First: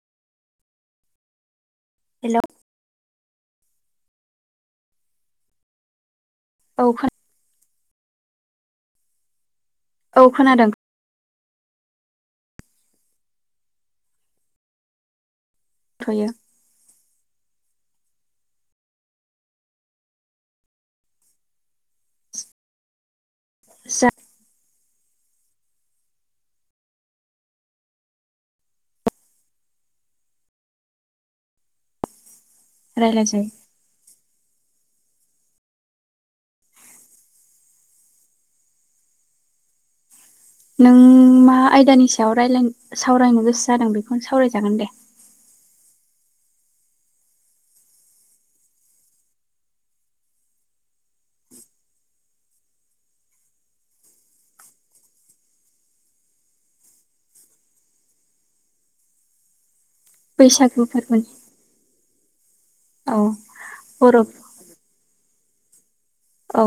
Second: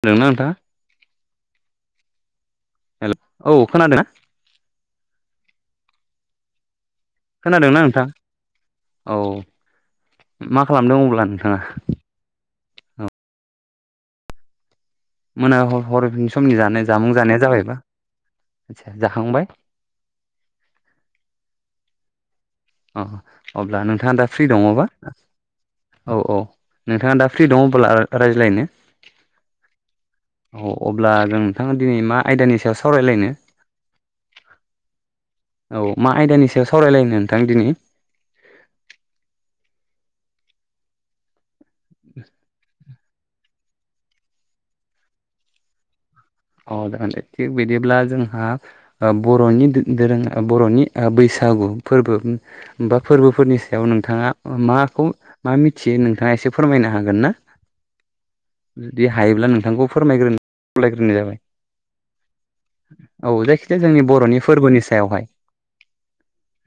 खोनादों ना नोंथाङा? हेल'। हेल औ खोनादों ना? औ खोना खोनादोंना नोंथाङा औ औ मा खोनादों खालामदों अब्ला नोंथाङा? मोना ह-ह- थ'यो हरनि समनि जानाय जामुं जानाया जाबायबा? जाखांबाय? अ अब्ला जा नोंथाङा दा फ्रि दङबा? औ औ नोंथाङा दा फ्रि दं अबोला रायज्लायनो? औ अब्ला जों नोंथाङा दिनै मा आयदानि सायाव सावरायलायनो? रायज्लायजायो औ मा आयदानि सायाव सावरायलायनो? थां दिनै नों मा आयदानि सायाव रायलायनो? सावरायनो गोसो जादों बेखौनो सावरायजागोन दे। औ जागोन दे थिग बिदिब्ला जोंहा ओ बर'नि दो-दोरों बर'नि ओ बैसा सागु फोरबो बा फोरबोफोरनि सायाव नोंथाङा माखौ मा मिथियो नोंथाङा? एसे फोरमायनो हागोन ना जुदि हायोब्ला नोंथांखौ फोरमायग्रोनो बैसागु खावलायग्रोनाय फोरबोनि जाबाय। औ जायखिजाया जोंनि बर' बर'नि फोरबोनि सायावहाय। औ।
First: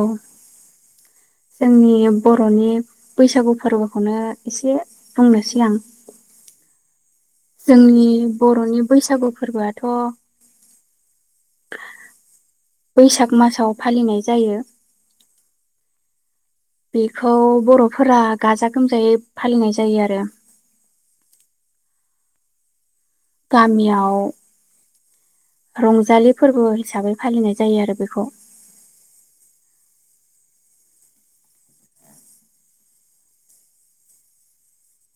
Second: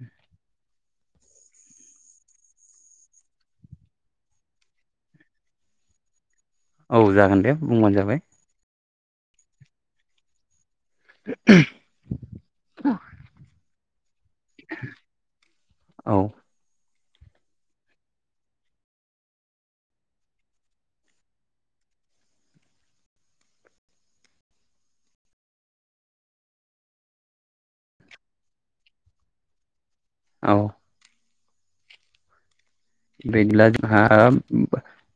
जोंनि बर'नि बैसागु फोरबोखौनो एसे बुंनोसै आं। [inaudible] जागोन दे बुंबानो जोंनि जाबाय बर'नि बैसागु फोरबोआथ' बैसाग मासाव फालिनाय जायो। औ। बेखौ बर'फोरा गाजा गोमजायै फालिनाय जायो आरो। गामियाव। रंजालि फोरबो हिसाबै फालिनाय जायो आरो बेखौ। औ। बिदिब्ला जोंहा ओ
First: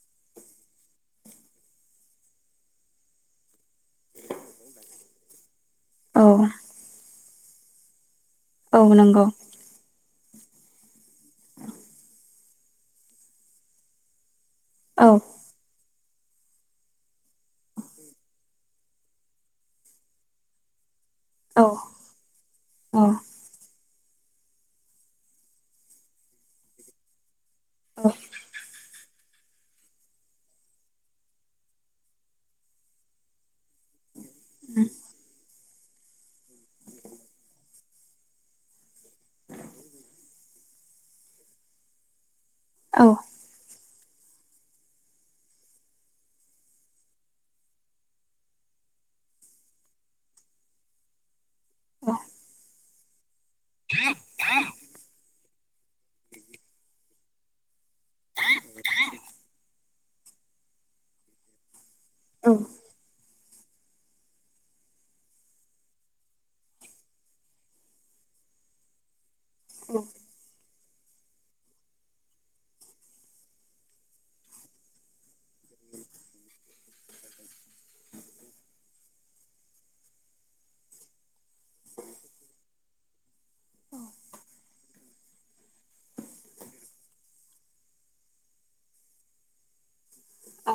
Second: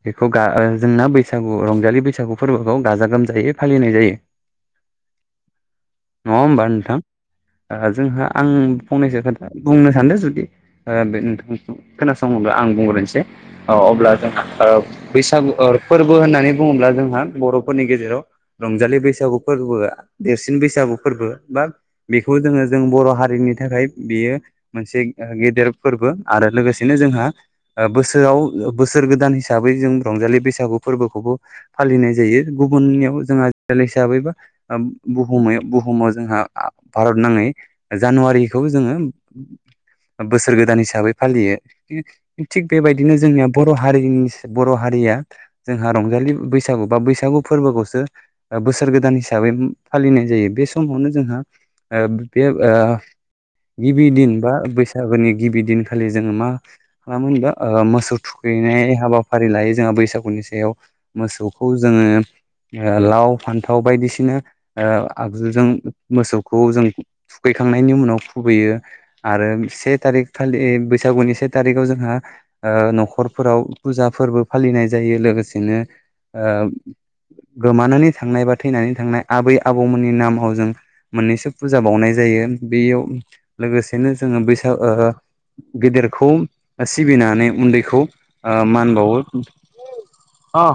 बेखौ गा जोंना बैसागु रंजालि बैसागु फोरबोखौ गाजा गोमजायै फालिनाय जायो। औ नङा होमबा नोंथां ओ जोंहा आं औ फंनैसो नंगौ खोथा बुंनो सानदों जुदि ओ नोंथां खोनासङोब्ला आं बुंग्रोनसै अब्ला ओ जों औ बैसागु ओ फोरबो होननानै बुङोब्ला जोंहा बर'फोरनि गेजेराव रंजालि बैसागु फोरबोआ देरसिन बैसागु। फोरबो औ बा बेखौ जोङो जों बर' हारिनि थाखाय बेयो मोनसे गेदेर फोरबो आरो लोगोसेनो जोंहा ओ बोसोराव बोसोर गोदान हिसाबै जों रंजालि बैसागु फोरबोखौबो फालिनाय जायो गुबुननियाव जोंहा दान हिसाबैबा ओ बुहुम बु हुमाव जोंहा भारत नाङै जानुवारिखौ जोङो बोसोर गोदान हिसाबै फालियो थिग बेबायदिनो जोंनिया बर' हा हानि बर' हारिया जोंहा रंजालि बैसागु बा बैसागु फोरबोखौसो ओ बोसोर बोसोर गोदान हिसाबै फालिनाय जायो। बे समावनो जोंहा ओ बे ओ गिबि दिन बा बैसागोनि गिबि दिनखालि जोङो मा मा होनबा मोसौ थुखैनाय हाबाफारि लायो जोंहा बैसागुनि सायाव मोसौखौ जोङो ओ लाव फान्थाव बायदिसिना ओ आगजुजों मोसौखौ जों थुखैखांनायनि उनाव थुखैयो आरो से थारिक खालि बैसागुनि से थारिखाव जोंहा ओ न'खरफोराव फुजा फोरबो फालिनाय जायो लोगोसेनो ओ गोमानानै थांनाय बा थैनानै थांनाय आबै आबौमोननि नामाव जों मोननैसो फुजा बावनाय जायो। बेयाव लोगोसेनो जोङो बैसागो ओ गेदेरखौ सिबिनानै उन्दैखौ मान बावो। अ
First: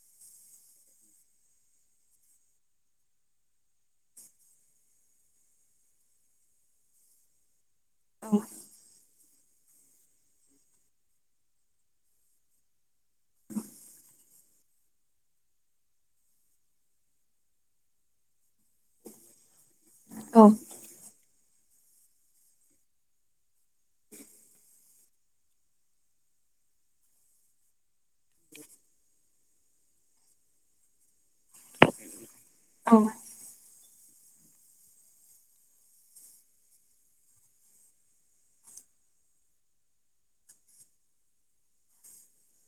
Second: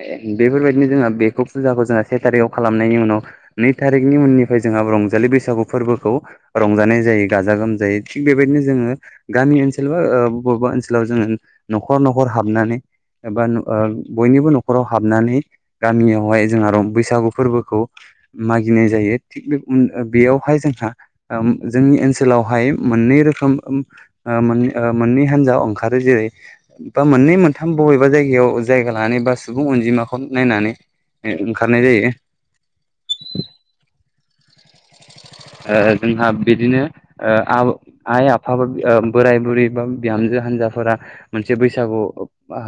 दे बेफोरबायदिनो जोंहा बेखौ फुजाखौ जोंहा सेटारिकआव खालामनायनि उनाव नै थारिखनि उननिफ्राय जोंहा रंजालि बैसागु फोरबोखौ रंजानाय जायो। गाजा गोमजायो थिग बेबायदिनो जोङो गामि ओनसोल ओ बा बबेबा ओनसोलाव जोङो न'खर न'खर हाबनानै एबा ओ बयनिबो न'खराव हाबनानै गामियावहाय जों आरो बैसागु फोरबोखौ। मागिनाय जायो थिग बे बेयावहाय जोंहा। जोंनि ओनसोलावहाय मोननै रोखोम ओ मोननै हान्जा ओंखारो जेरै बा मोननै मोन बबेबा जायगायाव जायगा लानानै बा सुबुं अनजिमाखौ नायनानै ओंखारनाय जायो। औ [inaudible] ओ जोंहा बिदिनो आइ आफाबा बोराय बुरै बा बिहामजो हानजाफोरा मोनसे बैसागु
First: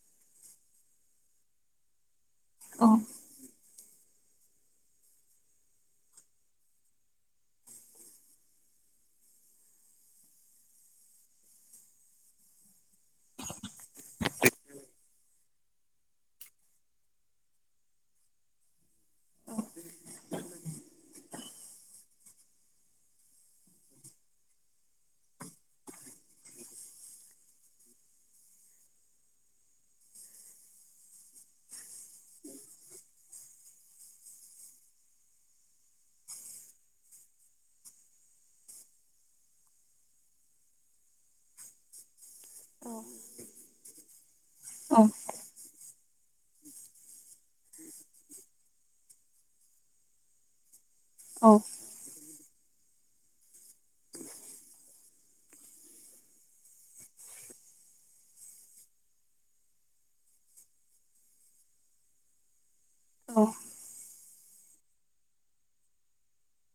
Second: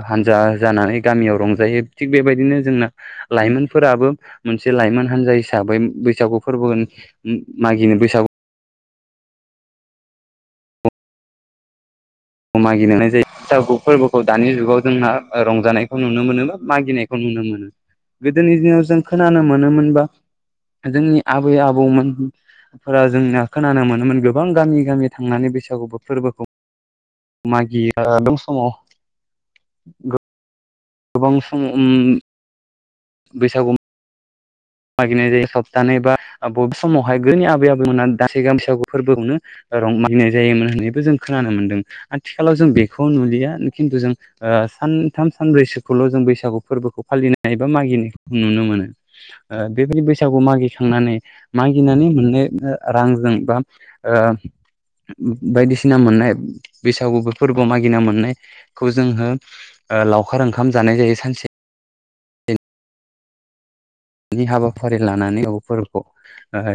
हानजा जानानै गामियाव रंजायो थि बेबायदिनो जोंना लाइमोन। फोराबो मोनसे लाइमोन हान्जा हिसाबै बैसागु फोरबो। मागिनो बैसागु मागिनानैय जायो बैसागु फोरबोखौ दानि जुगाव जोंना रंजानायखौ नुनो मोनो मागिनायखौ नु मोनो। नुनो मोनो गोदोनि दिनाव जों खोनानो मोनोमोनबा जोंनि आबै आबौमोनफोरा जोंनिया खोनानो मोनोमोन गोबां गामि गामि थांनानै बैसागुबो फोरबोखौ मागियो बे समाव गोबां सम बैसागु मागिनाय जायो सप्तानै बा बबे समावहाय गोदोनि आबै आबौमोनहा दासैगां बैसागु फोरबोखौनो रं मागिनाय जायोमोन होन्नानैबो जों खोनानो मोनदों। आथिखालाव जों बेखौ नुलिया खिन्थु ओ जों सानथाम सानब्रैसोखौल' जों बै बैसागु फोरबोखौ फालिनाय बा मागिनायखौ नुनो मोनो ओ बेबायदि बैसागु मागि थांनानै औ मागिनानै मोननाय रांजों बा ओ बायदिसिना मोननाय बैसागुबो फोरबोआव मागिना मोननायखौ जोङो ओ लावखार ओंखाम जानाय जायो सानसे औ नि हाबाफारि लानानै हाबाफोरखौ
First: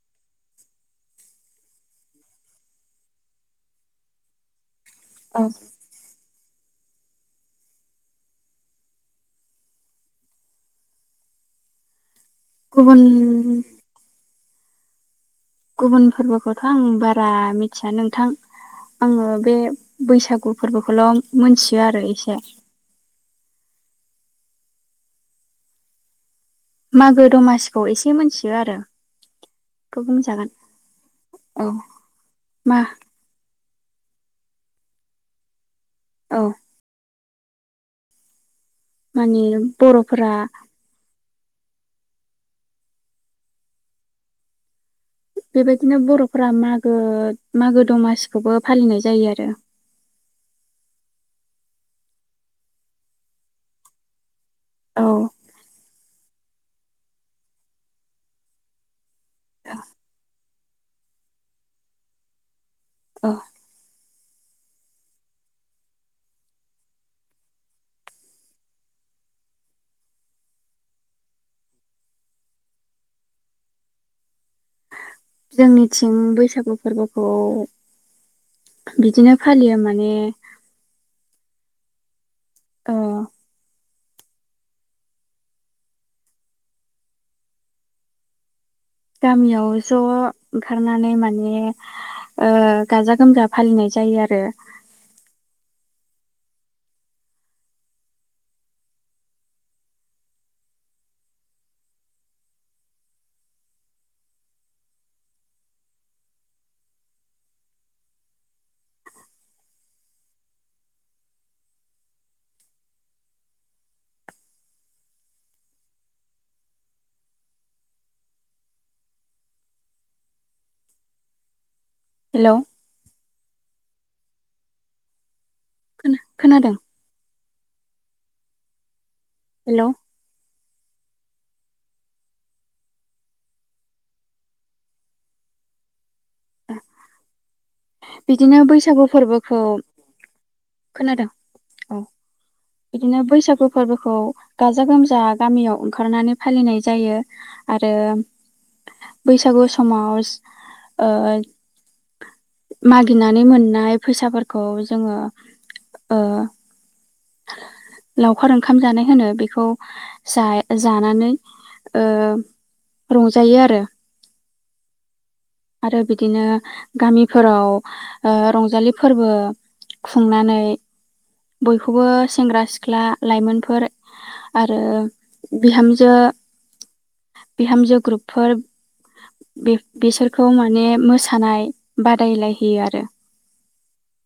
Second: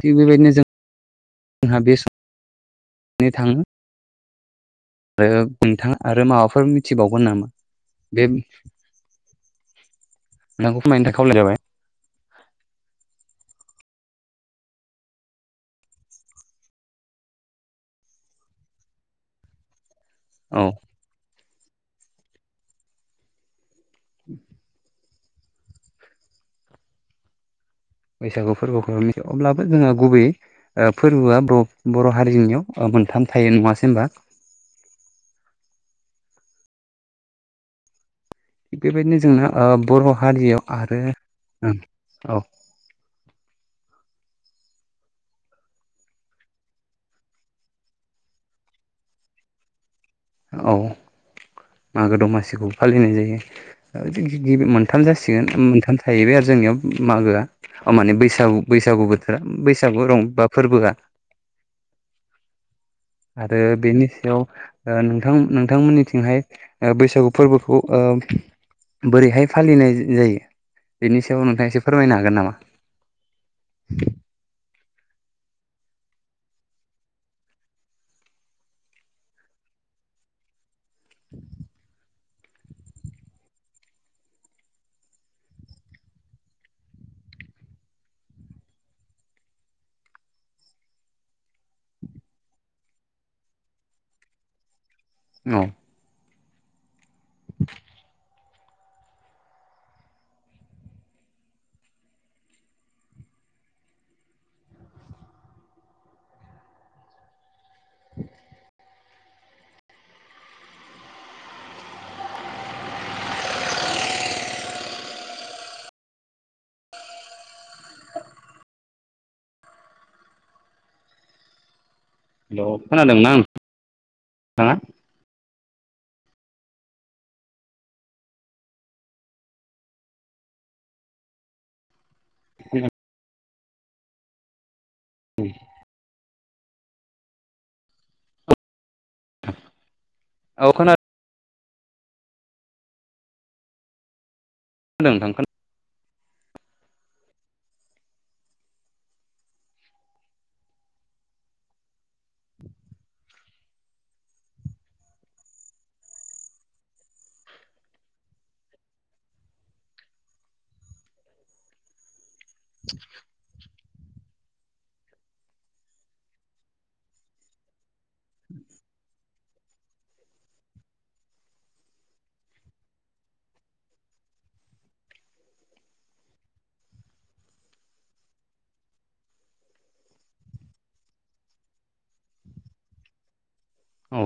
थिग बेबायदिनो जों जोंहा बे सम थाङो। आरो औ नोंथां आरो माबाफोर फोर मिथिबावगोन नामा बे?? नोंखौ फोरमानो थाखाय खावलाय जाबाय गुबुन गुबुन फोरबोखौथ' आं बारा मिथिया नोंथां आङो बे बैसागु औ फोरबोखौल' मोनथियो आरो इसे [inaudible] मागो दमासि बैसागु फोरबोखौ मिथियो अब्लाबो जोंहा बेखौ गुबैयै बुंजागोन ओ फोरबोआ ब औ बर' हारिनियाव मा ओ मोनथाम थायो नङासै होमबा? औ थिग बेबायदिनो माने जोंना ओ बर' बर'फोरा हारियाव आरो ओम औ। बेबायदिनो बर'फोरा मागो मागो दमासिखौबो फालिनाय जायो आरो औ मागो दमासिखौ फालिनाय जायो गिबि मोनथाम औ जासिगोन मोनथाम थाहैबाय आरो जोंनियाव मागोआ अ माने बैसागु बैसागु बोथोरा बैसागु रं बा फोरबोआ औ आरो बेनि सायाव ओ नोंथां नोंथांमोननि थिंहाय बैसागु फोरबोखौ ओ बोरैहाय फालिनाय जायो बेनि सायाव नोंथाङा एसे फोरमायनो हागोन नामा? [inaudible] जोंनिथिं बैसागु फोरबोखौ बिदिनो फालियो माने औ गामियाव ज' ओंखारनानै माने ओ गाजा गोमजा फालिनाय जायो आरो औ [inaudible] हेलौ हेलौ‌ खोनादोंना आं थाङा? खोना खोनादों। हेलौ? [inaudible] ओम बिदिनो बैसागु फोरबोखौ खोनादों औ। बिदिनो बैसागु फोरबोखौ गाजा गोमजा नोंथां गामियाव ओंखारनानै फालिनाय जायो आरो बैसागु समाज ओ मागिनानै मोननाय फैसाफोरखौ जोङो ओ [inaudible] लावखार ओंखाम जानाय होनो बेखौ जा जानानै ओ रंजायो आरो। आरो बिदिनो गामिफोराव ओ रंजालि फोरबो खुंनानै बयखौबो सेंग्रा सिख्ला लाइमोनफोर आरो बिहामजो बिहामजो ग्रुपफोर बे बेसोर खौ माने मोसानाय बादायलायहोयो आरो। औ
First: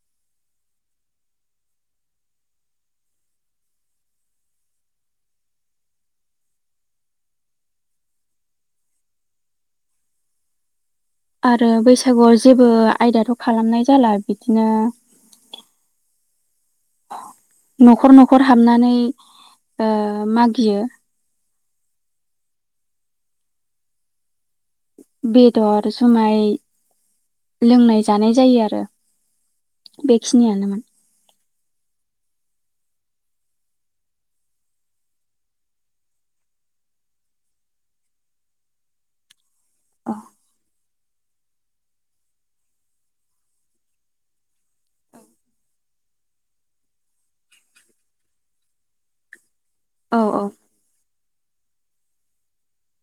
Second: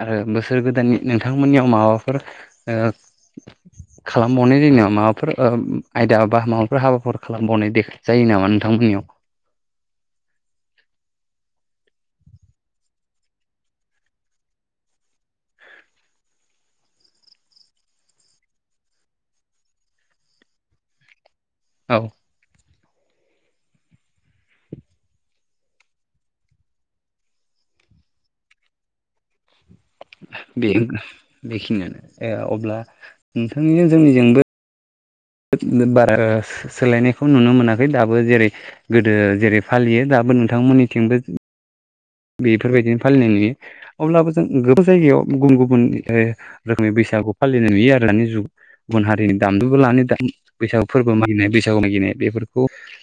आरो बोसोर गोदाननि नोंथांमोननियाव माबाफोर ओ खालामबावनाय जायो नामा माबाफोर ओ आयदा बा माबाफोर हाबाफोर खालामबावनाय दे जायो नामा नोंथांमोननियाव? [inaudible] आरो बैसागुआव जेबो आयदाथ' खालामनाय जाला बिदिनो [inaudible] न'खर न'खर हाबनानै ओ मागियो औ बेदर जुमाय लोंनाय जानाय जायो आरो बे बेखिनियानोमोन बेखिनियानो अब्ला नोंथांनि जोंनिजोंबो बारा सोलायनायखौ नुनो मोनाखै दाबो जेरै गोदो जेरै फालियो औ दाबो नोंथांमोननिथिंबो बेफोरबायदिनो फालिनाय नुयो अब्लाबो जों गोबां जायगायाव गुबुन गुबुन रोखोमनि बैसागु खौ फालिनाय नुयो आरो दानि जुग गुबुन हारिनि दामजुबो लानो औ दानि बैसागु फोरबो मागिनाय बैसागु मागिनाय बेफोरखौ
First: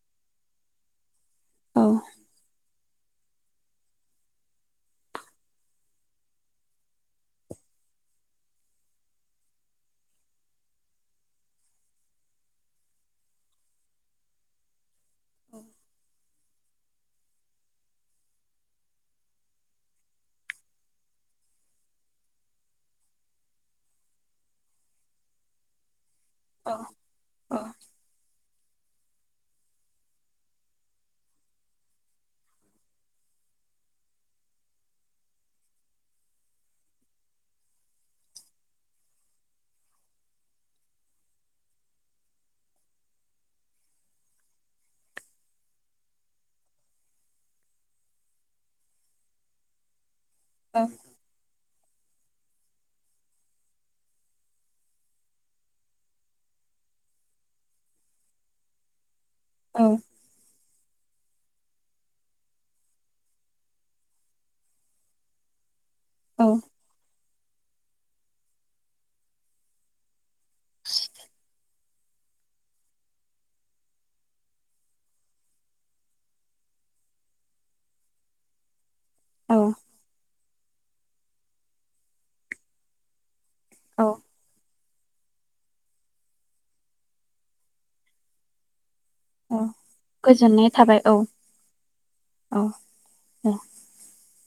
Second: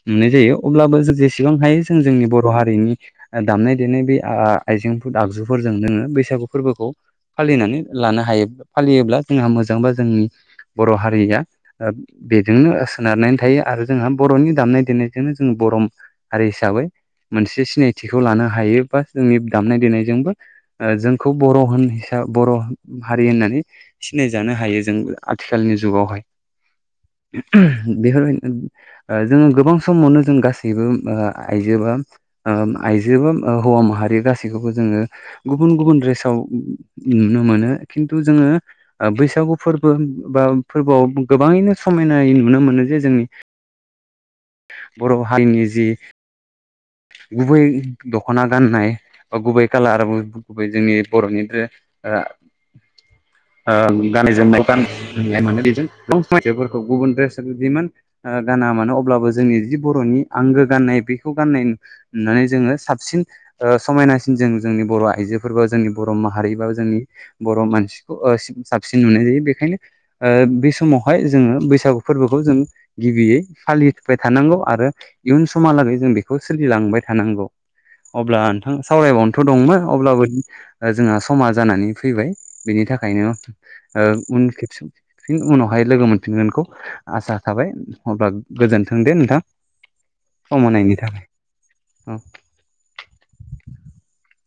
नुनाय जायो अब्लाबो जों जेसेबां हायो औ जों जोंनि बर' हारिनि दामनाय दिनै बे आइजेंफोर आगजुफोरजों जोङो बैसागु फोरबोखौ फालिनानै लानो हायो। फालियोब्ला जोंहा मोजांबा जोंनि बर' हारिया बेजोंनो सोनारनानै थायो आरो जोंहा बर'नि दामनाय देनायजोंनो जों बर' हारि हिसाबै मोनसे सिनायथिखौ लानो हा योबा जोंनि दामनाय देनायजोंबो जोंखौ बर' होन हिसाबै बर' हारि होननानै सिनायजानो हायो जों आथिखालनि जुगावहाय। औ बफोरबादिनो जोङो गोबां समावनो जों गासैबो आइजोबा आइजोबा हौवा माहारि गासैखौबो जोङो गुबुन गुबुन रेसाव नुनो मोनो खिन्थु जोङो बैसागु फोरबो बा फोरबोआव गोबाङैनो समायनायै नुनो मोनो जे जोंनि बर' हारिनि जि गुबै दख'ना गाननाय बा गुबै कालार गुबै जोंनि बर'नि [inaudible] [inaudible] [inaudible] [inaudible] [inaudible] [inaudible] मानो अब्लाबो जोंनि जि औ बर'नि आंगो गान्नाय बेखौ गाननाय होननानै जोङो साबसिन समायनासिन जों जोंनि बर' आइजोफोर बा जोंनि बर' औ माहारि बा जोंनि बर' मानसिखौ साबसिन नुनाय जायो बेखायनो बे समावहाय जोङो बैसागु फोरबोखौ जों गिबियै फालिबाय थानांगौ आरो इयुन समहालागै जों बेखौ सोलिलांबाय थानांगौ अब्ला नोंथां सावरायबावनोथ' औ दंमोन अब्लाबो जोंहा समा जानानै फैबाय बेनि थाखायनो औ उन खेबसेयाव फिन उनावहाय लोगो मोनफिनगोनखौ आसा थाबाय अब्ला गोजोन थों दे नोंथां औ सम गोजोननाय होनायनि थाबाय औ थाखाय औ। [inaudible]